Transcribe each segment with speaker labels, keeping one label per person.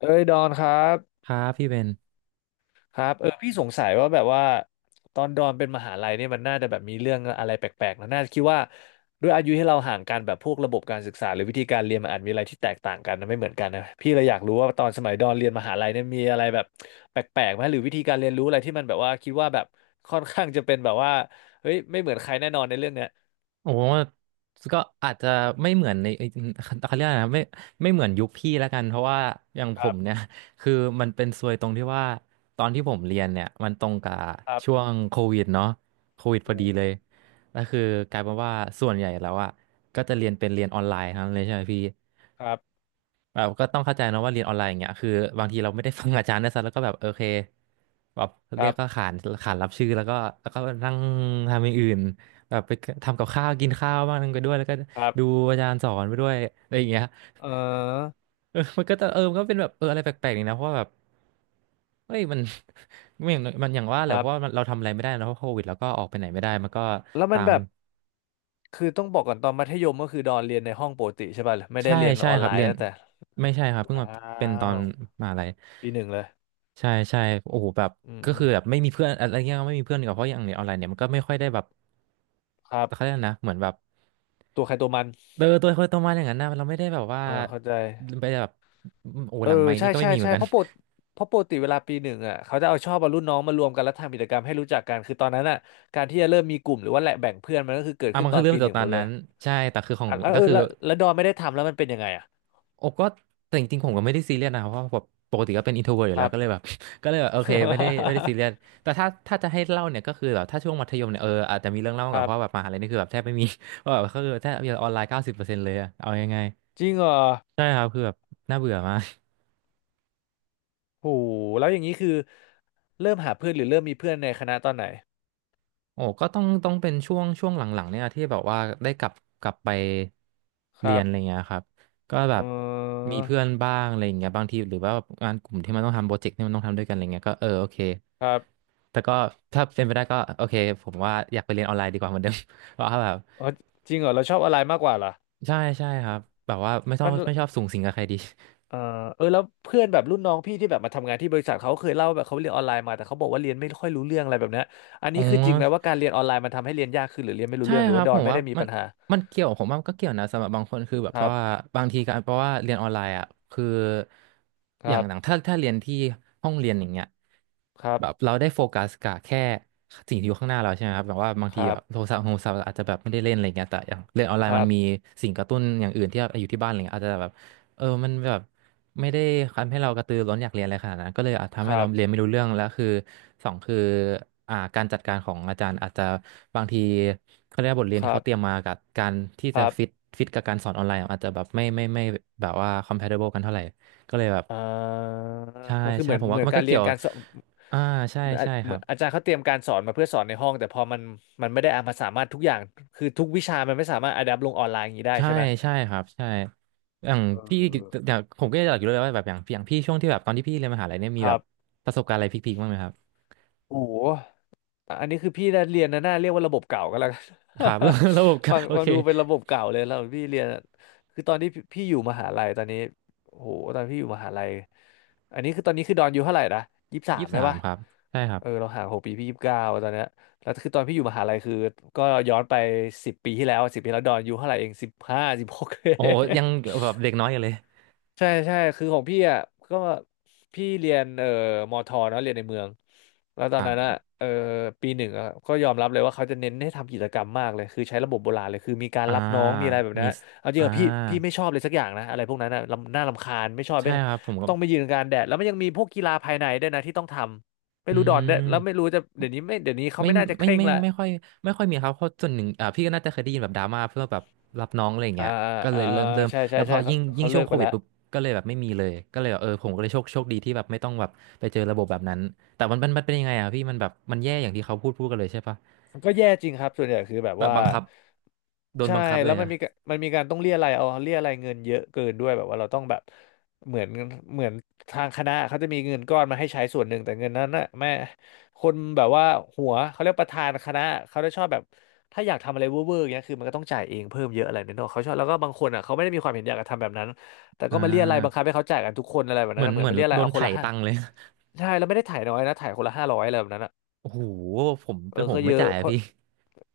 Speaker 1: เอ้ยดอนครับ
Speaker 2: ครับพี่เบน
Speaker 1: ครับเออพี่สงสัยว่าแบบว่าตอนดอนเป็นมหาลัยเนี่ยมันน่าจะแบบมีเรื่องอะไรแปลกๆนะน่าจะคิดว่าด้วยอายุที่เราห่างกันแบบพวกระบบการศึกษาหรือวิธีการเรียนมันอาจมีอะไรที่แตกต่างกันนะไม่เหมือนกันนะพี่เลยอยากรู้ว่าตอนสมัยดอนเรียนมหาลัยเนี่ยมีอะไรแบบแปลกๆไหมหรือวิธีการเรียนรู้อะไรที่มันแบบว่าคิดว่าแบบค่อนข้างจะเป็นแบบว่าเฮ้ยไม่เหมือนใครแน่นอนในเรื่องเนี้ย
Speaker 2: โอ้ก็อาจจะไม่เหมือนในเอ้ ยเขาเรียกอะไรนะไม่เหมือนยุคพี่แล้วกันเพราะว่าอย่างผ
Speaker 1: ครั
Speaker 2: มเนี่
Speaker 1: บ
Speaker 2: ย คือมันเป็นซวยตรงที่ว่าตอนที่ผมเรียนเนี่ยมันตรงกับ
Speaker 1: ครับ
Speaker 2: ช่วงโควิดเนาะโควิดพ
Speaker 1: โอ้
Speaker 2: อดีเลยก็คือกลายเป็นว่าส่วนใหญ่แล้วอ่ะก็จะเรียนเป็นเรียนออนไลน์ทั้งนั้นเลยใช่ไหมพี่
Speaker 1: ครับ
Speaker 2: แบบก็ต้องเข้าใจนะว่าเรียนออนไลน์อย่างเงี้ยคือบางทีเราไม่ได้ฟังอาจารย์นะซะแล้วก็แบบโอเคแบบ
Speaker 1: ค
Speaker 2: เรี
Speaker 1: รั
Speaker 2: ยก
Speaker 1: บ
Speaker 2: ก็ขานขานรับชื่อแล้วก็นั่งทำอย่างอื่นแบบไปทำกับข้าวกินข้าวบ้างไปด้วยแล้วก็
Speaker 1: ครั
Speaker 2: ดู
Speaker 1: บ
Speaker 2: อาจารย์สอนไปด้วยอะไรอย่างเงี้ย
Speaker 1: เออ
Speaker 2: มันก็เป็นแบบอะไรแปลกๆนี่นะเพราะว่าแบบเฮ้ยมัน ไม่อย่างมันอย่างว่าแห
Speaker 1: ค
Speaker 2: ละ
Speaker 1: รั
Speaker 2: เพราะว่ามัน
Speaker 1: บ
Speaker 2: เราทำอะไรไม่ได้นะเพราะโควิดแล้วก็ออกไปไหนไม่ได้มันก็
Speaker 1: แล้วมั
Speaker 2: ตา
Speaker 1: น
Speaker 2: ม
Speaker 1: แบบ คือต้องบอกก่อนตอนมัธยมก็คือดอนเรียนในห้องปกติใช่ป่ะไม่ได้
Speaker 2: ใช่
Speaker 1: เรียน
Speaker 2: ใช่
Speaker 1: ออน
Speaker 2: ค
Speaker 1: ไล
Speaker 2: รับเรี
Speaker 1: น์
Speaker 2: ยน
Speaker 1: ตั้งแต่
Speaker 2: ไม่ใช่ครับเพิ่ง
Speaker 1: ว้า
Speaker 2: มาเป็นตอน
Speaker 1: ว
Speaker 2: มหาลัย
Speaker 1: ปีหนึ่งเลย
Speaker 2: ใช่ใช่โอ้โหแบบ
Speaker 1: อืม
Speaker 2: ก็
Speaker 1: อื
Speaker 2: คื
Speaker 1: ม
Speaker 2: อแบบไม่มีเพื่อนอะไรเงี้ยไม่มีเพื่อนดีกว่าเพราะอย่างเรียนออนไลน์เนี่ยมันก็ไม่ค่อยได้แบบ
Speaker 1: ครั
Speaker 2: เขาเรีย
Speaker 1: บ
Speaker 2: กนะเหมือนแบบ
Speaker 1: ตัวใครตัวมัน
Speaker 2: เออตัวคนตัวมาอย่างนั้นนะเราไม่ได้แบบว่า
Speaker 1: เออเข้าใจ
Speaker 2: ไปแบบโอ้
Speaker 1: เอ
Speaker 2: ห
Speaker 1: อ
Speaker 2: ลังไม้
Speaker 1: ใช่
Speaker 2: นี่ก็ไม่
Speaker 1: ใช่
Speaker 2: มีเหมือ
Speaker 1: ใช่
Speaker 2: นกัน
Speaker 1: เพราะปกติเวลาปีหนึ่งอ่ะเขาจะเอาชอบเอารุ่นน้องมารวมกันแล้วทำกิจกรรมให้รู้จักกันคือตอนนั้นอ่ะการที่จะเริ่มมีกลุ่มหรือว่าแหละแบ่งเพื่อนมันก็คือเกิ ด
Speaker 2: อ่ะ
Speaker 1: ขึ้
Speaker 2: มั
Speaker 1: น
Speaker 2: น
Speaker 1: ตอ
Speaker 2: คือ
Speaker 1: น
Speaker 2: เรื่อ
Speaker 1: ปี
Speaker 2: ง
Speaker 1: ห
Speaker 2: จาก
Speaker 1: นึ่ง
Speaker 2: ต
Speaker 1: ห
Speaker 2: อ
Speaker 1: ม
Speaker 2: น
Speaker 1: ดเล
Speaker 2: นั้
Speaker 1: ย
Speaker 2: นใช่แต่คือของ
Speaker 1: อ่ะแล้ว
Speaker 2: ก็
Speaker 1: เออ
Speaker 2: คือ
Speaker 1: แล้วดอนไม่ได้ทำแล้วมันเป็นยังไงอ่ะ
Speaker 2: โอ้ก็แต่จริงๆผมก็ไม่ได้ซีเรียสนะครับเพราะแบบปกติก็เป็น introvert อ
Speaker 1: ค
Speaker 2: ยู่แล้
Speaker 1: รั
Speaker 2: ว
Speaker 1: บ
Speaker 2: ก็เลยแบบ ก็เลยแบบโอเคไม่ได้ซีเรียสแต่ถ้าจะให้เล่าเนี่ยก็คือแบบถ้าช่วงมัธยมเนี่ยเอออาจจะมีเรื่องเล่า
Speaker 1: ค
Speaker 2: กับ
Speaker 1: รั
Speaker 2: เพราะแบบ
Speaker 1: บ
Speaker 2: มหาลัยนี่คือแบบแทบไม่มี ว่าแบบก็คือแทบจะออนไลน์90%เลยอะเอายังไง
Speaker 1: จริงเหรอ
Speaker 2: ใช่ครับคือแบบน่าเบื่อมาก
Speaker 1: โหแล้วอย่างนี้คือเริ่มหาเพื่อนหรือเริ่มมีเพื่อนในคณะตอนไหน
Speaker 2: โอ้ก็ต้องเป็นช่วงหลังๆเนี่ยที่แบบว่าได้กลับไป
Speaker 1: ค
Speaker 2: เรี
Speaker 1: รั
Speaker 2: ยน
Speaker 1: บ
Speaker 2: อะไรเงี้ยครับก็แบ
Speaker 1: เอ
Speaker 2: บ
Speaker 1: อ
Speaker 2: มีเพื่อนบ้างอะไรเงี้ยบางทีหรือว่างานกลุ่มที่มันต้องทำโปรเจกต์ที่มันต้องทำด้วยกันอะไรเงี้ยก็เออโอเค
Speaker 1: ครับ
Speaker 2: แต่ก็ถ้าเป็นไปได้ก็โอเคผมว่าอยากไปเรียนออนไลน์ดีกว่าเหมือนเดิม เพราะว่าแบบ
Speaker 1: เออจริงเหรอเราชอบอะไรมากกว่าเหรอ
Speaker 2: ใช่ใช่ครับแบบว่าไม่ชอ
Speaker 1: มั
Speaker 2: บ
Speaker 1: น
Speaker 2: ไม่ช
Speaker 1: เ
Speaker 2: อบสุงสิงกับใครดี
Speaker 1: ออเออแล้วเพื่อนแบบรุ่นน้องพี่ที่แบบมาทำงานที่บริษัทเขาเคยเล่าแบบเขาเรียนออนไลน์มาแต่เขาบอกว่าเรียนไม่ค่อยรู้เรื่องอะไรแบบเนี้ยอัน
Speaker 2: อ๋อ
Speaker 1: นี้คือจริงไหมว่าการเรียนออนไลน์มันทำให้เรียนยากขึ้นหรือเรียนไม่รู้
Speaker 2: ใช่
Speaker 1: เรื่องหรื
Speaker 2: ค
Speaker 1: อ
Speaker 2: รั
Speaker 1: ว่า
Speaker 2: บ
Speaker 1: ดอ
Speaker 2: ผ
Speaker 1: น
Speaker 2: ม
Speaker 1: ไม่
Speaker 2: ว่า
Speaker 1: ได้มี
Speaker 2: มั
Speaker 1: ปั
Speaker 2: น
Speaker 1: ญหา
Speaker 2: มันเกี่ยวผมว่ามันก็เกี่ยวนะสำหรับบางคนคือแบบ
Speaker 1: ค
Speaker 2: เพ
Speaker 1: รั
Speaker 2: ราะว่า
Speaker 1: บ
Speaker 2: บางทีการเพราะว่าเรียนออนไลน์อ่ะคือ
Speaker 1: ค
Speaker 2: อย่า
Speaker 1: รั
Speaker 2: งหลัง
Speaker 1: บ
Speaker 2: ถ้าเรียนที่ห้องเรียนอย่างเงี้ย
Speaker 1: ครับ
Speaker 2: แบบเราได้โฟกัสกับแค่สิ่งที่อยู่ข้างหน้าเราใช่ไหมครับแบบว่าบาง
Speaker 1: ค
Speaker 2: ที
Speaker 1: รั
Speaker 2: แบ
Speaker 1: บ
Speaker 2: บโทรศัพท์อาจจะแบบไม่ได้เล่นอะไรเงี้ยแต่อย่างเรียนออนไล
Speaker 1: ค
Speaker 2: น์มั
Speaker 1: รั
Speaker 2: น
Speaker 1: บ
Speaker 2: มีสิ่งกระตุ้นอย่างอื่นที่อยู่ที่บ้านอะไรเงี้ยอาจจะแบบ เออมันแบบไม่ได้ทำให้เรากระตือร้นอยากเรียนอะไรขนาดนั้นก็เลยอาจทำ
Speaker 1: ค
Speaker 2: ให้
Speaker 1: รั
Speaker 2: เรา
Speaker 1: บ
Speaker 2: เรียนไม่รู้เรื่องแล้วคือสองคือการจัดการของอาจารย์อาจจะบางทีเขาเรียกว่าบทเรียน
Speaker 1: ค
Speaker 2: ที่
Speaker 1: รั
Speaker 2: เขา
Speaker 1: บ
Speaker 2: เตรียมมากับการที่
Speaker 1: ค
Speaker 2: จะ
Speaker 1: รั
Speaker 2: ฟิต
Speaker 1: บ
Speaker 2: ฟิตกับการสอนออนไลน์อาจจะแบบไม่แบบว่า compatible กันเท่าไหร่ก็เลยแบบ
Speaker 1: อ่า
Speaker 2: ใช่
Speaker 1: ก็คือ
Speaker 2: ใช่
Speaker 1: เหมือ
Speaker 2: ผ
Speaker 1: น
Speaker 2: ม
Speaker 1: เห
Speaker 2: ว่า
Speaker 1: มือน
Speaker 2: มัน
Speaker 1: กา
Speaker 2: ก็
Speaker 1: รเรี
Speaker 2: เกี่
Speaker 1: ย
Speaker 2: ย
Speaker 1: น
Speaker 2: ว
Speaker 1: การสอน
Speaker 2: อ่าใช่
Speaker 1: เหมือนอา
Speaker 2: ใช่ค
Speaker 1: เหมื
Speaker 2: รั
Speaker 1: อ
Speaker 2: บ
Speaker 1: นอาจารย์เขาเตรียมการสอนมาเพื่อสอนในห้องแต่พอมันมันไม่ได้เอามาสามารถทุกอย่างคือทุกวิชามันไม่สามารถอะแดปลงออนไลน์อย่างนี้ได้
Speaker 2: ใช่
Speaker 1: ใช่ไหม
Speaker 2: ใช่ครับใช่อย่าง
Speaker 1: เอ
Speaker 2: พี่อ
Speaker 1: อ
Speaker 2: ย่างผมก็อยากรู้เลยว่าแบบอย่างพี่ช่วงที่แบบตอนที่พี่เรียนมหาลัยเนี่ยมี
Speaker 1: ค
Speaker 2: แบ
Speaker 1: รั
Speaker 2: บ
Speaker 1: บ
Speaker 2: ประสบการณ์อะไรพีคๆบ้างไหมครับ
Speaker 1: โอ้โห อ่ะอันนี้คือพี่เรียนนะน่าเรียกว่าระบบเก่าก็แล้วกัน
Speaker 2: ครับ ระบบ กา
Speaker 1: ฟั
Speaker 2: ร
Speaker 1: ง
Speaker 2: โอ
Speaker 1: ฟัง
Speaker 2: เค
Speaker 1: ดูเป็นระบบเก่าเลยแล้วพี่เรียนอะคือตอนที่พี่อยู่มหาลัยตอนนี้โอ้โหตอนพี่อยู่มหาลัยอันนี้คือตอนนี้คือดอนอายู่เท่าไหร่นะ23
Speaker 2: ยี่สิบ
Speaker 1: ใช่
Speaker 2: สาม
Speaker 1: ปะ
Speaker 2: ครับใช่ครั
Speaker 1: เออ
Speaker 2: บ
Speaker 1: เราห่าง6 ปีพี่29ตอนเนี้ยแล้วคือตอนพี่อยู่มหาลัยคือก็ย้อนไปสิบปีที่แล้วสิบปีแล้วดอนอายู่เท่าไหร่เอง1516
Speaker 2: โอ้โหยัง แบบเด็กน้อยอยู่เลย
Speaker 1: ใช่ใช่คือของพี่อ่ะก็พี่เรียนมอทอเนาะเรียนในเมืองแล้วตอนนั้นอ่ะเอ่อปีหนึ่งอะก็ยอมรับเลยว่าเขาจะเน้นให้ทำกิจกรรมมากเลยคือใช้ระบบโบราณเลยคือมีการ
Speaker 2: อ่า
Speaker 1: รับน้องมีอะไรแบบ
Speaker 2: มี
Speaker 1: นั้น
Speaker 2: ส
Speaker 1: เอาจริ
Speaker 2: อ่า
Speaker 1: งอะพี่ไม่ชอบเลยสักอย่างนะอะไรพวกนั้นอ่ะรำน่ารำคาญไม่ชอบ
Speaker 2: ใช่
Speaker 1: ไม่
Speaker 2: ครับผมก็
Speaker 1: ต้องไปยืนกลางแดดแล้วมันยังมีพวกกีฬาภายในด้วยนะที่ต้องทำไม่
Speaker 2: อื
Speaker 1: รู้ดอนด้วยแล้วไม่
Speaker 2: ม
Speaker 1: รู้จะเดี๋ยวนี้ไม่เดี๋ยวนี้เขา
Speaker 2: ไม่
Speaker 1: ไม่น่าจะเค
Speaker 2: ไม่
Speaker 1: ร่ง
Speaker 2: ไม่
Speaker 1: ละ
Speaker 2: ไม่ไม่ค่อยมีครับเพราะส่วนหนึ่งอ่าพี่ก็น่าจะเคยได้ยินแบบดราม่าเพื่อแบบรับน้องอะไรอย่าง
Speaker 1: อ่า
Speaker 2: เงี้ยก็เล
Speaker 1: อ่า
Speaker 2: ย
Speaker 1: อ่าอ่า
Speaker 2: เริ่ม
Speaker 1: ใช่ใช่
Speaker 2: แล้วพ
Speaker 1: ใช่
Speaker 2: อ
Speaker 1: เขา
Speaker 2: ยิ่งยิ่
Speaker 1: เขา
Speaker 2: งช่
Speaker 1: เลิ
Speaker 2: วง
Speaker 1: ก
Speaker 2: โค
Speaker 1: ไป
Speaker 2: วิ
Speaker 1: แล้
Speaker 2: ด
Speaker 1: ว
Speaker 2: ปุ๊บก็เลยแบบไม่มีเลยก็เลยแบบเออผมก็เลยโชคดีที่แบบไม่ต้องแบบไปเจอระบบแบบนั้นแต่มันเป็นยังไงอ่ะพี่มันแบบมันแย่อย่างที่เขาพูดกันเลยใช่ปะ
Speaker 1: ก็แย่จริงครับส่วนใหญ่คือแบบ
Speaker 2: แบบ
Speaker 1: ว่า
Speaker 2: บังคับโดน
Speaker 1: ใช่
Speaker 2: บังคับเล
Speaker 1: แล้ว
Speaker 2: ย
Speaker 1: มัน
Speaker 2: อะ
Speaker 1: มีกะมันมีการต้องเรียอะไรยเอาเรียอะไรยเงินเยอะเกินด้วยแบบว่าเราต้องแบบเหมือนเหมือนทางคณะเขาจะมีเงินก้อนมาให้ใช้ส่วนหนึ่งแต่เงินนั้นน่ะแม่คนแบบว่าหัวเขาเรียกประธานคณะเขาจะชอบแบบถ้าอยากทำอะไรเวอร์เอย่างเงี้ยคือมันก็ต้องจ่ายเองเพิ่มเยอะอะไรเนี่ยเนอะเขาชอบแล้วก็บางคนอ่ะเขาไม่ได้มีความเห็นอยากจะทำแบบนั้นแต่
Speaker 2: อ่
Speaker 1: ก็มาเรียอะไรยบังคับ
Speaker 2: า
Speaker 1: ให้เขาจ่ายกันทุกคนอะไรแบบ
Speaker 2: เห
Speaker 1: นั้
Speaker 2: มื
Speaker 1: น
Speaker 2: อน
Speaker 1: นะเหมื
Speaker 2: เห
Speaker 1: อน
Speaker 2: มือ
Speaker 1: มา
Speaker 2: น
Speaker 1: เรียอะไร
Speaker 2: โด
Speaker 1: ย
Speaker 2: น
Speaker 1: เอาคน
Speaker 2: ไถ่
Speaker 1: ละห้า
Speaker 2: ตังค์เลย
Speaker 1: ใช่แล้วไม่ได้ถ่ายน้อยนะถ่ายคนละ500อะไรแบบนั้นอะ
Speaker 2: โอ้โหผม
Speaker 1: เอ
Speaker 2: เป็
Speaker 1: อ
Speaker 2: นผ
Speaker 1: ก็
Speaker 2: ม
Speaker 1: เย
Speaker 2: ไม่
Speaker 1: อะ
Speaker 2: จ่าย
Speaker 1: เพ
Speaker 2: อะ
Speaker 1: ราะ
Speaker 2: พี่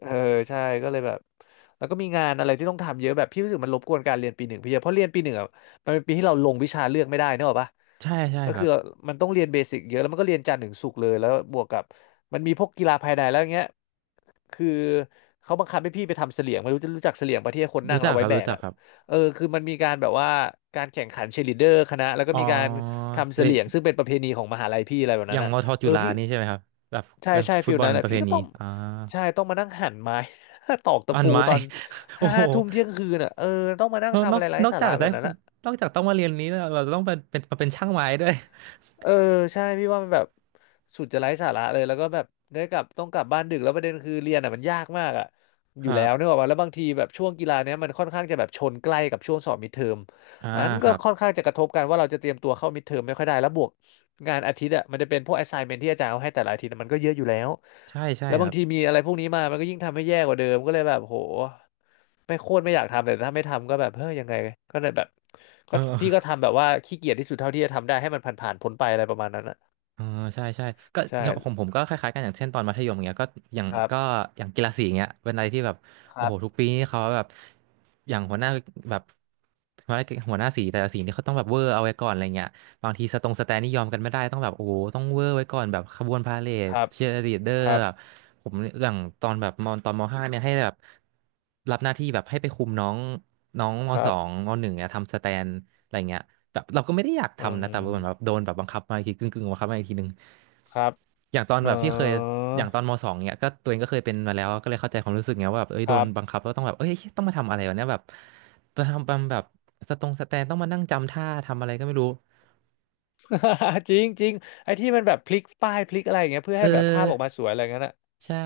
Speaker 1: เออ ใช่ก็เลยแบบ แล้วก็มีงานอะไรที่ต้องทำเยอะแบบ พี่รู้สึกมันรบกวนการเรียนปีหนึ่งพี่เยอะเพราะเรียนปีหนึ่งอ่ะมันเป็นปีที่เราลงวิชาเลือกไม่ได้เนกอะปะ
Speaker 2: ใช่ใช่
Speaker 1: ก็
Speaker 2: ครั
Speaker 1: คือ
Speaker 2: บ
Speaker 1: มันต้องเรียนเบสิกเยอะแล้วมันก็เรียนจันทร์ถึงศุกร์เลยแล้วบวกกับมันมีพวกกีฬาภายในแล้วอย่างเงี้ยคือเขาบังคับให้พี่ไปทำเสลี่ยงไม่รู้จะรู้จักเสลี่ยงปะที่ให้คนนั่
Speaker 2: รู้
Speaker 1: งแล้
Speaker 2: จั
Speaker 1: ว
Speaker 2: ก
Speaker 1: เอา
Speaker 2: ค
Speaker 1: ไว้
Speaker 2: รับ
Speaker 1: แบ
Speaker 2: รู้
Speaker 1: ก
Speaker 2: จัก
Speaker 1: อ่ะ
Speaker 2: ครับ
Speaker 1: เออคือมันมีการแบบว่าการแข่งขันเชียร์ลีดเดอร์คณะแล้วก็
Speaker 2: อ๋อ
Speaker 1: มีการทำ
Speaker 2: เด
Speaker 1: เสลี่ยงซึ่งเป็นประเพณีของมหาลัยพี่อะไรแบบ
Speaker 2: อ
Speaker 1: นั้
Speaker 2: ย่า
Speaker 1: น
Speaker 2: ง
Speaker 1: อ่ะ
Speaker 2: มอทอ
Speaker 1: เอ
Speaker 2: จุ
Speaker 1: อ
Speaker 2: ฬา
Speaker 1: พี่
Speaker 2: นี่ใช่ไหมครับแบบ
Speaker 1: ใช่
Speaker 2: แบบ
Speaker 1: ใช่
Speaker 2: ฟุ
Speaker 1: ฟิ
Speaker 2: ต
Speaker 1: ล
Speaker 2: บอล
Speaker 1: นั้นแหละ
Speaker 2: ประเพ
Speaker 1: พี่ก็
Speaker 2: ณี
Speaker 1: ต้อง
Speaker 2: อ่า
Speaker 1: ใช่ต้องมานั่งหั่นไม้ ตอกตะ
Speaker 2: อัน
Speaker 1: ปู
Speaker 2: ไม้
Speaker 1: ตอน
Speaker 2: โอ้
Speaker 1: ห้า
Speaker 2: โห
Speaker 1: ทุ่มเที่ยงคืนอ่ะเออต้องมานั่
Speaker 2: น
Speaker 1: ง
Speaker 2: อก
Speaker 1: ทำ
Speaker 2: นอ
Speaker 1: อะ
Speaker 2: ก
Speaker 1: ไรไร้
Speaker 2: นอก
Speaker 1: สา
Speaker 2: จา
Speaker 1: ระ
Speaker 2: ก
Speaker 1: แบ
Speaker 2: ได้
Speaker 1: บ
Speaker 2: ค
Speaker 1: นั้น
Speaker 2: น
Speaker 1: อะ
Speaker 2: นอกจากต้องมาเรียนนี้แล้วเราจะต้องเป็นเป็นมาเป็นช่างไม้ด้วย
Speaker 1: เออใช่พี่ว่ามันแบบสุดจะไร้สาระเลยแล้วก็แบบได้กลับต้องกลับบ้านดึกแล้วประเด็นคือเรียนอ่ะมันยากมากอ่ะ
Speaker 2: ค
Speaker 1: อยู่
Speaker 2: รั
Speaker 1: แล้วนึ
Speaker 2: บ
Speaker 1: กออกป่ะแล้วบางทีแบบช่วงกีฬาเนี้ยมันค่อนข้างจะแบบชนใกล้กับช่วงสอบมิดเทอม
Speaker 2: อ่า
Speaker 1: มัน
Speaker 2: ค
Speaker 1: ก็
Speaker 2: รับ
Speaker 1: ค่อนข้างจะกระทบกันว่าเราจะเตรียมตัวเข้ามิดเทอมไม่ค่อยได้แล้วบวกงานอาทิตย์อ่ะมันจะเป็นพวก assignment ที่อาจารย์เอาให้แต่ละอาทิตย์อะมันก็เยอะอยู่แล้ว
Speaker 2: ใช่ใช่
Speaker 1: แล้ว
Speaker 2: ค
Speaker 1: บา
Speaker 2: รั
Speaker 1: ง
Speaker 2: บ
Speaker 1: ทีมีอะไรพวกนี้มามันก็ยิ่งทำให้แย่กว่าเดิมก็เลยแบบโหไม่โคตรไม่อยากทำแต่ถ้าไม่ทำก็แบบเฮ้ยยังไงก็เลยแบบ
Speaker 2: เ
Speaker 1: ก็พี่ก็
Speaker 2: ออ
Speaker 1: ทำแบบว่าขี้เกียจที่สุดเท่าที่จะทำได้ให้มันผ่านๆพ้นไปอะไรประมาณนั้นอ่ะ
Speaker 2: อ่าใช่ใช่ก็
Speaker 1: ใช่
Speaker 2: ของผมก็คล้ายๆกันอย่างเช่นตอนมัธยมเงี้ยก็อย่าง
Speaker 1: ครับ
Speaker 2: ก็อย่างกีฬาสีเงี้ยเป็นอะไรที่แบบ
Speaker 1: ค
Speaker 2: โอ้
Speaker 1: รั
Speaker 2: โหทุก
Speaker 1: บ
Speaker 2: ปีนี่เขาแบบอย่างหัวหน้าแบบหัวหน้าสีแต่ละสีนี่เขาต้องแบบเวอร์เอาไว้ก่อนอะไรเงี้ยบางทีสตรงสแตนนี่ยอมกันไม่ได้ต้องแบบโอ้โหต้องเวอร์ไว้ก่อนแบบขบวนพาเหร
Speaker 1: ค
Speaker 2: ด
Speaker 1: รับ
Speaker 2: เชียร์ลีดเดอ
Speaker 1: ค
Speaker 2: ร์
Speaker 1: รับ
Speaker 2: แบบผมอย่างตอนแบบมอนตอนมห้าเนี่ยให้แบบ รับหน้าที่แบบให้ไปคุมน้องน้องม
Speaker 1: ค
Speaker 2: ส
Speaker 1: รั
Speaker 2: อง
Speaker 1: บ
Speaker 2: มหนึ่งเนี่ยทำสแตนอะไรเงี้ยแบบเราก็ไม่ได้อยาก
Speaker 1: อื
Speaker 2: ทำนะแต่เหมือนแบบ
Speaker 1: ม
Speaker 2: โดนแบบบังคับมาอีกทีกึ่งบังคับมาอีกทีนึง
Speaker 1: ครับ
Speaker 2: อย่างตอน
Speaker 1: เอ
Speaker 2: แบบที่เคย
Speaker 1: อ
Speaker 2: อย่างตอนมสองเนี่ยก็ตัวเองก็เคยเป็นมาแล้วก็เลยเข้าใจความรู้สึกไงว่าแบบเอ้ย
Speaker 1: ค
Speaker 2: โดน
Speaker 1: รับ
Speaker 2: บังคับแล้วต้องแบบเอ้ยต้องมาทำอะไรวะเนี่ยแบบมาทำแบบสตรงสแตนต้องมานั่งจำท่าทำอะไรก็ไม่รู้
Speaker 1: จริงจริงไอ้ที่มันแบบพลิกป้ายพลิกอะไรอย่างเงี้ยเพื่อ
Speaker 2: เออ
Speaker 1: ให้แบบภาพออกมาสวยอะไรเงี้ยน่ะ
Speaker 2: ใช่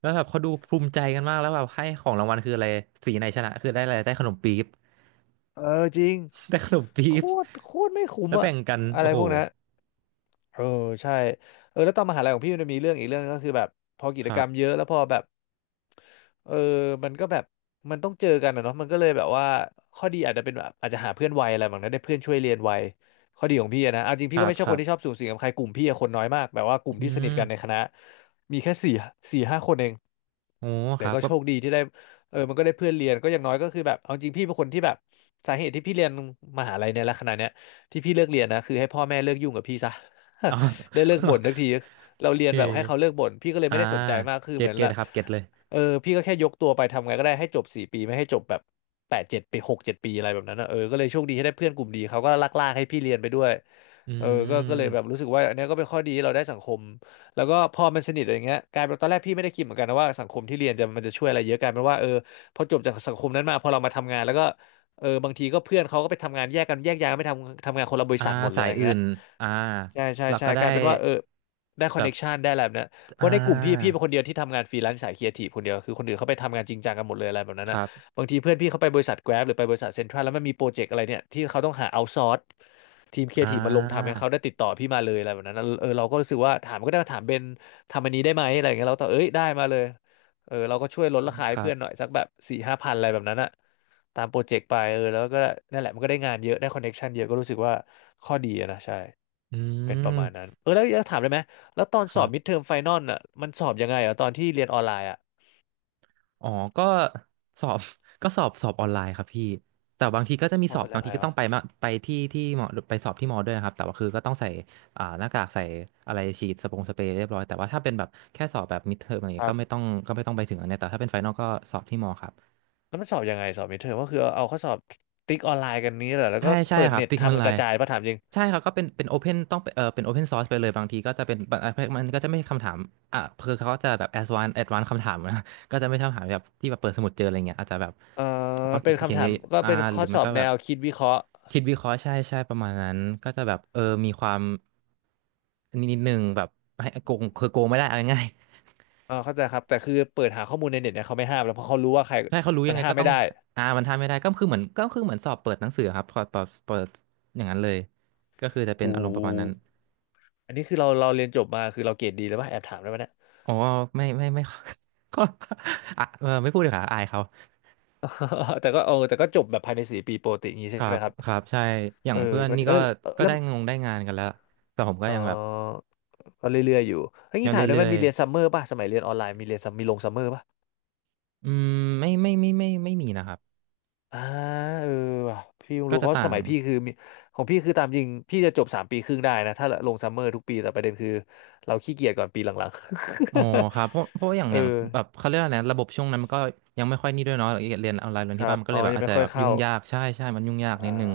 Speaker 2: แล้วแบบเขาดูภูมิใจกันมากแล้วแบบให้ของรางวัลคืออะไรสีไหนชนะคือได้อะไรได้ขนมปี๊บ
Speaker 1: เออจริง
Speaker 2: ได้ขนมปี๊
Speaker 1: โค
Speaker 2: บ
Speaker 1: ตรโคตรไม่คุ้ม
Speaker 2: แล้ว
Speaker 1: อะ
Speaker 2: แบ่งกัน
Speaker 1: อะไร
Speaker 2: โอ้โห
Speaker 1: พวกนั้น เออใช่เออแล้วตอนมหาลัยของพี่มันจะมีเรื่องอีกเรื่องนึงก็คือแบบพอกิ
Speaker 2: ค
Speaker 1: จ
Speaker 2: รั
Speaker 1: กรรมเย
Speaker 2: บ
Speaker 1: อะแล้วพอแบบเออมันก็แบบมันต้องเจอกันนะเนาะมันก็เลยแบบว่าข้อดีอาจจะเป็นแบบอาจจะหาเพื่อนไวอะไรแบบนั้นได้เพื่อนช่วยเรียนไวข้อดีของพี่อะนะเอาจริง
Speaker 2: ค
Speaker 1: พี่
Speaker 2: รั
Speaker 1: ก็
Speaker 2: บ
Speaker 1: ไม่ใช่
Speaker 2: ค
Speaker 1: ค
Speaker 2: รั
Speaker 1: นที่ชอบ
Speaker 2: บ
Speaker 1: สุงสิงกับใครกลุ่มพี่อะคนน้อยมากแบบว่ากลุ่ม
Speaker 2: อื
Speaker 1: ที่สนิท
Speaker 2: ม
Speaker 1: กันในคณะมีแค่สี่สี่ห้าคนเอง
Speaker 2: โอ้
Speaker 1: แต่
Speaker 2: ครับ
Speaker 1: ก็
Speaker 2: ก็
Speaker 1: โชคดีที่ได้เออมันก็ได้เพื่อนเรียนก็อย่างน้อยก็คือแบบเอาจริงพี่เป็นคนที่แบบสาเหตุที่พี่เรียนมหาลัยเนี่ยและขนาดเนี้ยที่พี่เลิกเรียนนะคือให้พ่อแม่เลิกยุ่งกับพี่ซะ
Speaker 2: อ๋อ
Speaker 1: ได้เลิก
Speaker 2: โ
Speaker 1: บ่นทักทีเราเรี
Speaker 2: อ
Speaker 1: ย
Speaker 2: เค
Speaker 1: นแบบให้เขาเลิกบ่นพี่ก็เลย
Speaker 2: อ่า
Speaker 1: ไม่ได้สนใจมากคือ
Speaker 2: เก็
Speaker 1: เห
Speaker 2: ต
Speaker 1: มือน
Speaker 2: เก็
Speaker 1: แบ
Speaker 2: ต
Speaker 1: บ
Speaker 2: ครับเก็ตเลย
Speaker 1: เออพี่ก็แค่ยกตัวไปทำไงก็ได้ให้จบสี่ปีไม่ให้จบแบบแปดเจ็ดปีหกเจ็ดปีอะไรแบบนั้นนะเออก็เลยโชคดีที่ได้เพื่อนกลุ่มดีเขาก็ลากให้พี่เรียนไปด้วย
Speaker 2: อื
Speaker 1: เออก็เลยแบบ
Speaker 2: ม
Speaker 1: รู้สึกว่าอันเนี้ยก็เป็นข้อดีที่เราได้สังคม แล้วก็พอมันสนิทอะไรเงี้ยกลายเป็นตอนแรกพี่ไม่ได้คิดเหมือนกันนะว่าสังคมที่เรียนจะมันจะช่วยอะไรเยอะกลายเป็นว่าเออพอจบจากสังคมนั้นมาพอเรามาทำงานแล้วก็เออบางทีก็เพื่อนเขาก็ไปทำงานแยกกันแยกย้ายกันไปทำงานคนละบริ
Speaker 2: อ่า
Speaker 1: ษัทหมดเลย
Speaker 2: สาย
Speaker 1: อย่าง
Speaker 2: อื่
Speaker 1: เงี้ย
Speaker 2: น อ่า
Speaker 1: ใช่ใช่
Speaker 2: เรา
Speaker 1: ใช่
Speaker 2: ก็ได้
Speaker 1: กลายเป็นว่าเออได้คอน
Speaker 2: แบ
Speaker 1: เน็
Speaker 2: บ
Speaker 1: กชันได้อะไรแบบเนี้ยเพ
Speaker 2: อ่
Speaker 1: ราะในกลุ่มพี่
Speaker 2: า
Speaker 1: เป็นคนเดียวที่ทำงานฟรีแลนซ์สายครีเอทีฟคนเดียวคือคนอื่นเขาไปทำงานจริงจังกันหมดเลยอะไรแบบนั้น
Speaker 2: ค
Speaker 1: อ่ะ
Speaker 2: รับ
Speaker 1: บางทีเพื่อนพี่เขาไปบริษัท Grab หรือไปบริษัทเซ็นทรัลแล้วมันมีโปรเจกต์อะไรเนี่ยที่เขาต้องหาเอาซอร์สทีมครี
Speaker 2: อ่
Speaker 1: เอทีฟมาลงทำเนี่
Speaker 2: า
Speaker 1: ยเขาได้ติดต่อพี่มาเลยอะไรแบบนั้นอะเออเราก็รู้สึกว่าถามก็ได้มาถามเบนทำอันนี้ได้ไหมอะไรอย่างเงี้ยเราก็ตอบเอ้ยได้มาเลยเออเราก็ช่วยลดราคา
Speaker 2: ค
Speaker 1: ให้
Speaker 2: รั
Speaker 1: เพื่อนหน่อย
Speaker 2: บ
Speaker 1: สักแบบสี่ห้าพันอะไรแบบนั้นอ่ะตามโปรเจกต์ไปเออแล้วก็นั่นแหละมันก็ได้งานเยอะได้คอนเน็กชันเยอะก็รู้สึกว่าข้อดีอะนะใช่
Speaker 2: อื
Speaker 1: เป็นประมาณนั้
Speaker 2: ม
Speaker 1: นเออแล้วจะถามได้ไหมแล้วตอน
Speaker 2: ค
Speaker 1: สอ
Speaker 2: รั
Speaker 1: บมิด
Speaker 2: บ
Speaker 1: เทอมไฟนอลอ่ะมันสอบยังไงอ่ะตอนที่เรียนออนไลน์อ่ะ
Speaker 2: อ๋อก็สอบ ก็สอบออนไลน์ครับพี่แต่บางทีก็จะมี
Speaker 1: สอ
Speaker 2: ส
Speaker 1: บ
Speaker 2: อบ
Speaker 1: เป็น
Speaker 2: บา
Speaker 1: ยั
Speaker 2: ง
Speaker 1: งไง
Speaker 2: ทีก็ต้อ
Speaker 1: วะ
Speaker 2: งไปมาไปที่ที่หมอไปสอบที่หมอด้วยนะครับแต่ว่าคือก็ต้องใส่หน้ากากใส่อะไรฉีดสปงสเปรย์เรียบร้อยแต่ว่าถ้าเป็นแบบแค่สอบแบบมิดเทอมอะไร
Speaker 1: ค
Speaker 2: เงี้ย
Speaker 1: รั
Speaker 2: ก็ไม่
Speaker 1: บ
Speaker 2: ต้องก็ไม่ต้องไปถึงอันเนี้ยแต่ถ้าเป็นไฟนอลก็สอบที่หมอครับ
Speaker 1: แล้วมันสอบยังไงสอบมิดเทอมก็คือเอาข้อสอบติ๊กออนไลน์กันนี้เหรอแล้ว
Speaker 2: ใช่
Speaker 1: ก็
Speaker 2: ใช่
Speaker 1: เปิด
Speaker 2: ครับ
Speaker 1: เน็ต
Speaker 2: ติ๊กมั
Speaker 1: ทำ
Speaker 2: น
Speaker 1: กัน
Speaker 2: ไล
Speaker 1: กระ
Speaker 2: น์
Speaker 1: จายป่ะถามจริง
Speaker 2: ใช่ครับก็เป็นเป็นโอเพนต้องเออเป็นโอเพนซอร์สไปเลยบางทีก็จะเป็นบางมันก็จะไม่คำถามอ่ะคือเขาก็จะแบบแอดวานคำถามนะ ก็จะไม่คำถามแบบที่แบบเปิดสมุดเจออะไรเงี้ยอาจจะแบบ
Speaker 1: เออ
Speaker 2: เขา
Speaker 1: เป็น
Speaker 2: เขีย
Speaker 1: คำ
Speaker 2: น
Speaker 1: ถา
Speaker 2: เย
Speaker 1: ม
Speaker 2: อะ
Speaker 1: ก็
Speaker 2: อ่า
Speaker 1: เป็น
Speaker 2: ห
Speaker 1: ข้
Speaker 2: รื
Speaker 1: อ
Speaker 2: อ
Speaker 1: ส
Speaker 2: ไม่
Speaker 1: อบ
Speaker 2: ก็
Speaker 1: แน
Speaker 2: แบบ
Speaker 1: วคิดวิเคราะห์
Speaker 2: คิดวิเคราะห์ใช่ใช่ประมาณนั้นก็จะแบบเออมีความนิดนึงแบบให้โกงคือโกงไม่ได้เอาง่าย
Speaker 1: เออเข้าใจครับแต่คือเปิดหาข้อมูลในเน็ตเนี่ยเขาไม่ห้ามแล้วเพราะเขารู้ว่าใคร
Speaker 2: ๆ ใช่เขารู้
Speaker 1: มั
Speaker 2: ยัง
Speaker 1: น
Speaker 2: ไง
Speaker 1: ห้าม
Speaker 2: ก็
Speaker 1: ไม่
Speaker 2: ต้อง
Speaker 1: ได้
Speaker 2: อ่ามันทำไม่ได้ก็คือเหมือนก็คือเหมือนสอบเปิดหนังสือครับพอเปิดอย่างนั้นเลยก็คือจะเป็น
Speaker 1: หู
Speaker 2: อารมณ์ประมาณนั้น
Speaker 1: อันนี้คือเราเรียนจบมาคือเราเกรดดีแล้วป่ะแอบถามได้ไหมเนี่ย
Speaker 2: อ๋อไม่ ก็อ่ะเออไม่พูดเลยค่ะอายเขา
Speaker 1: แต่ก็เออแต่ก็จบแบบภายในสี่ปีโปรติอย่างงี้
Speaker 2: ค
Speaker 1: ใช่
Speaker 2: รั
Speaker 1: ไหม
Speaker 2: บ
Speaker 1: ครับ
Speaker 2: ครับใช่อย่า
Speaker 1: เอ
Speaker 2: ง
Speaker 1: อ
Speaker 2: เพื่อน
Speaker 1: ก็
Speaker 2: นี่
Speaker 1: ดีเอ
Speaker 2: ก็
Speaker 1: อ
Speaker 2: ก็
Speaker 1: แล้ว
Speaker 2: ได้งานกันแล้วแต่ผมก็
Speaker 1: เอ
Speaker 2: ยังแบบ
Speaker 1: อก็เรื่อยๆอยู่เฮ้ย
Speaker 2: ยั
Speaker 1: นี่
Speaker 2: ง
Speaker 1: ถามได้
Speaker 2: เรื่อ
Speaker 1: มัน
Speaker 2: ย
Speaker 1: มีเรียนซัมเมอร์ป่ะสมัยเรียนออนไลน์มีเรียนมมีลงซัมเมอร์ป่ะ
Speaker 2: ๆอืมไม่มีนะครับ
Speaker 1: อ่าเออว่ะพี่เพิ่ง
Speaker 2: ก็
Speaker 1: รู้
Speaker 2: จะ
Speaker 1: เขาะ
Speaker 2: ต่า
Speaker 1: ส
Speaker 2: ง
Speaker 1: มัยพี่คือมีของพี่คือตามจริงพี่จะจบสามปีครึ่งได้นะถ้าลงซัมเมอร์ทุกปีแต่ประเด็นคือเราขี้เกียจก่อนปีหลัง
Speaker 2: อ๋
Speaker 1: ๆ
Speaker 2: อครับเพราะเพราะอย่าง
Speaker 1: เออ
Speaker 2: อย่างแบบเขาเรียกอะไรนะระบบช่วงนั้นมันก็ยังไม่ค่อยนี่ด้วยเนาะเรียนออนไลน์เรียน
Speaker 1: ค
Speaker 2: ที่
Speaker 1: รั
Speaker 2: บ้าน
Speaker 1: บ
Speaker 2: มันก็
Speaker 1: อ๋
Speaker 2: เล
Speaker 1: อ
Speaker 2: ยแบบ
Speaker 1: ยัง
Speaker 2: อาจ
Speaker 1: ไม่
Speaker 2: จะ
Speaker 1: ค่อ
Speaker 2: แบ
Speaker 1: ย
Speaker 2: บ
Speaker 1: เข้า
Speaker 2: ยุ่งยากใช่ใช่มันยุ่งยาก
Speaker 1: อ่า
Speaker 2: นิดนึง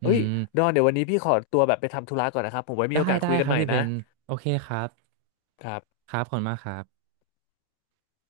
Speaker 2: อื
Speaker 1: เอ้ย
Speaker 2: ม
Speaker 1: ดอนเดี๋ยววันนี้พี่ขอตัวแบบไปทำธุระก่อนนะครับผมไว้มี
Speaker 2: ได้
Speaker 1: โอกาส
Speaker 2: ได้
Speaker 1: คุยกั
Speaker 2: ค
Speaker 1: น
Speaker 2: รับ
Speaker 1: ใหม่
Speaker 2: พี่เบ
Speaker 1: นะ
Speaker 2: นโอเคครับ
Speaker 1: ครับ
Speaker 2: ครับขอบคุณมากครับ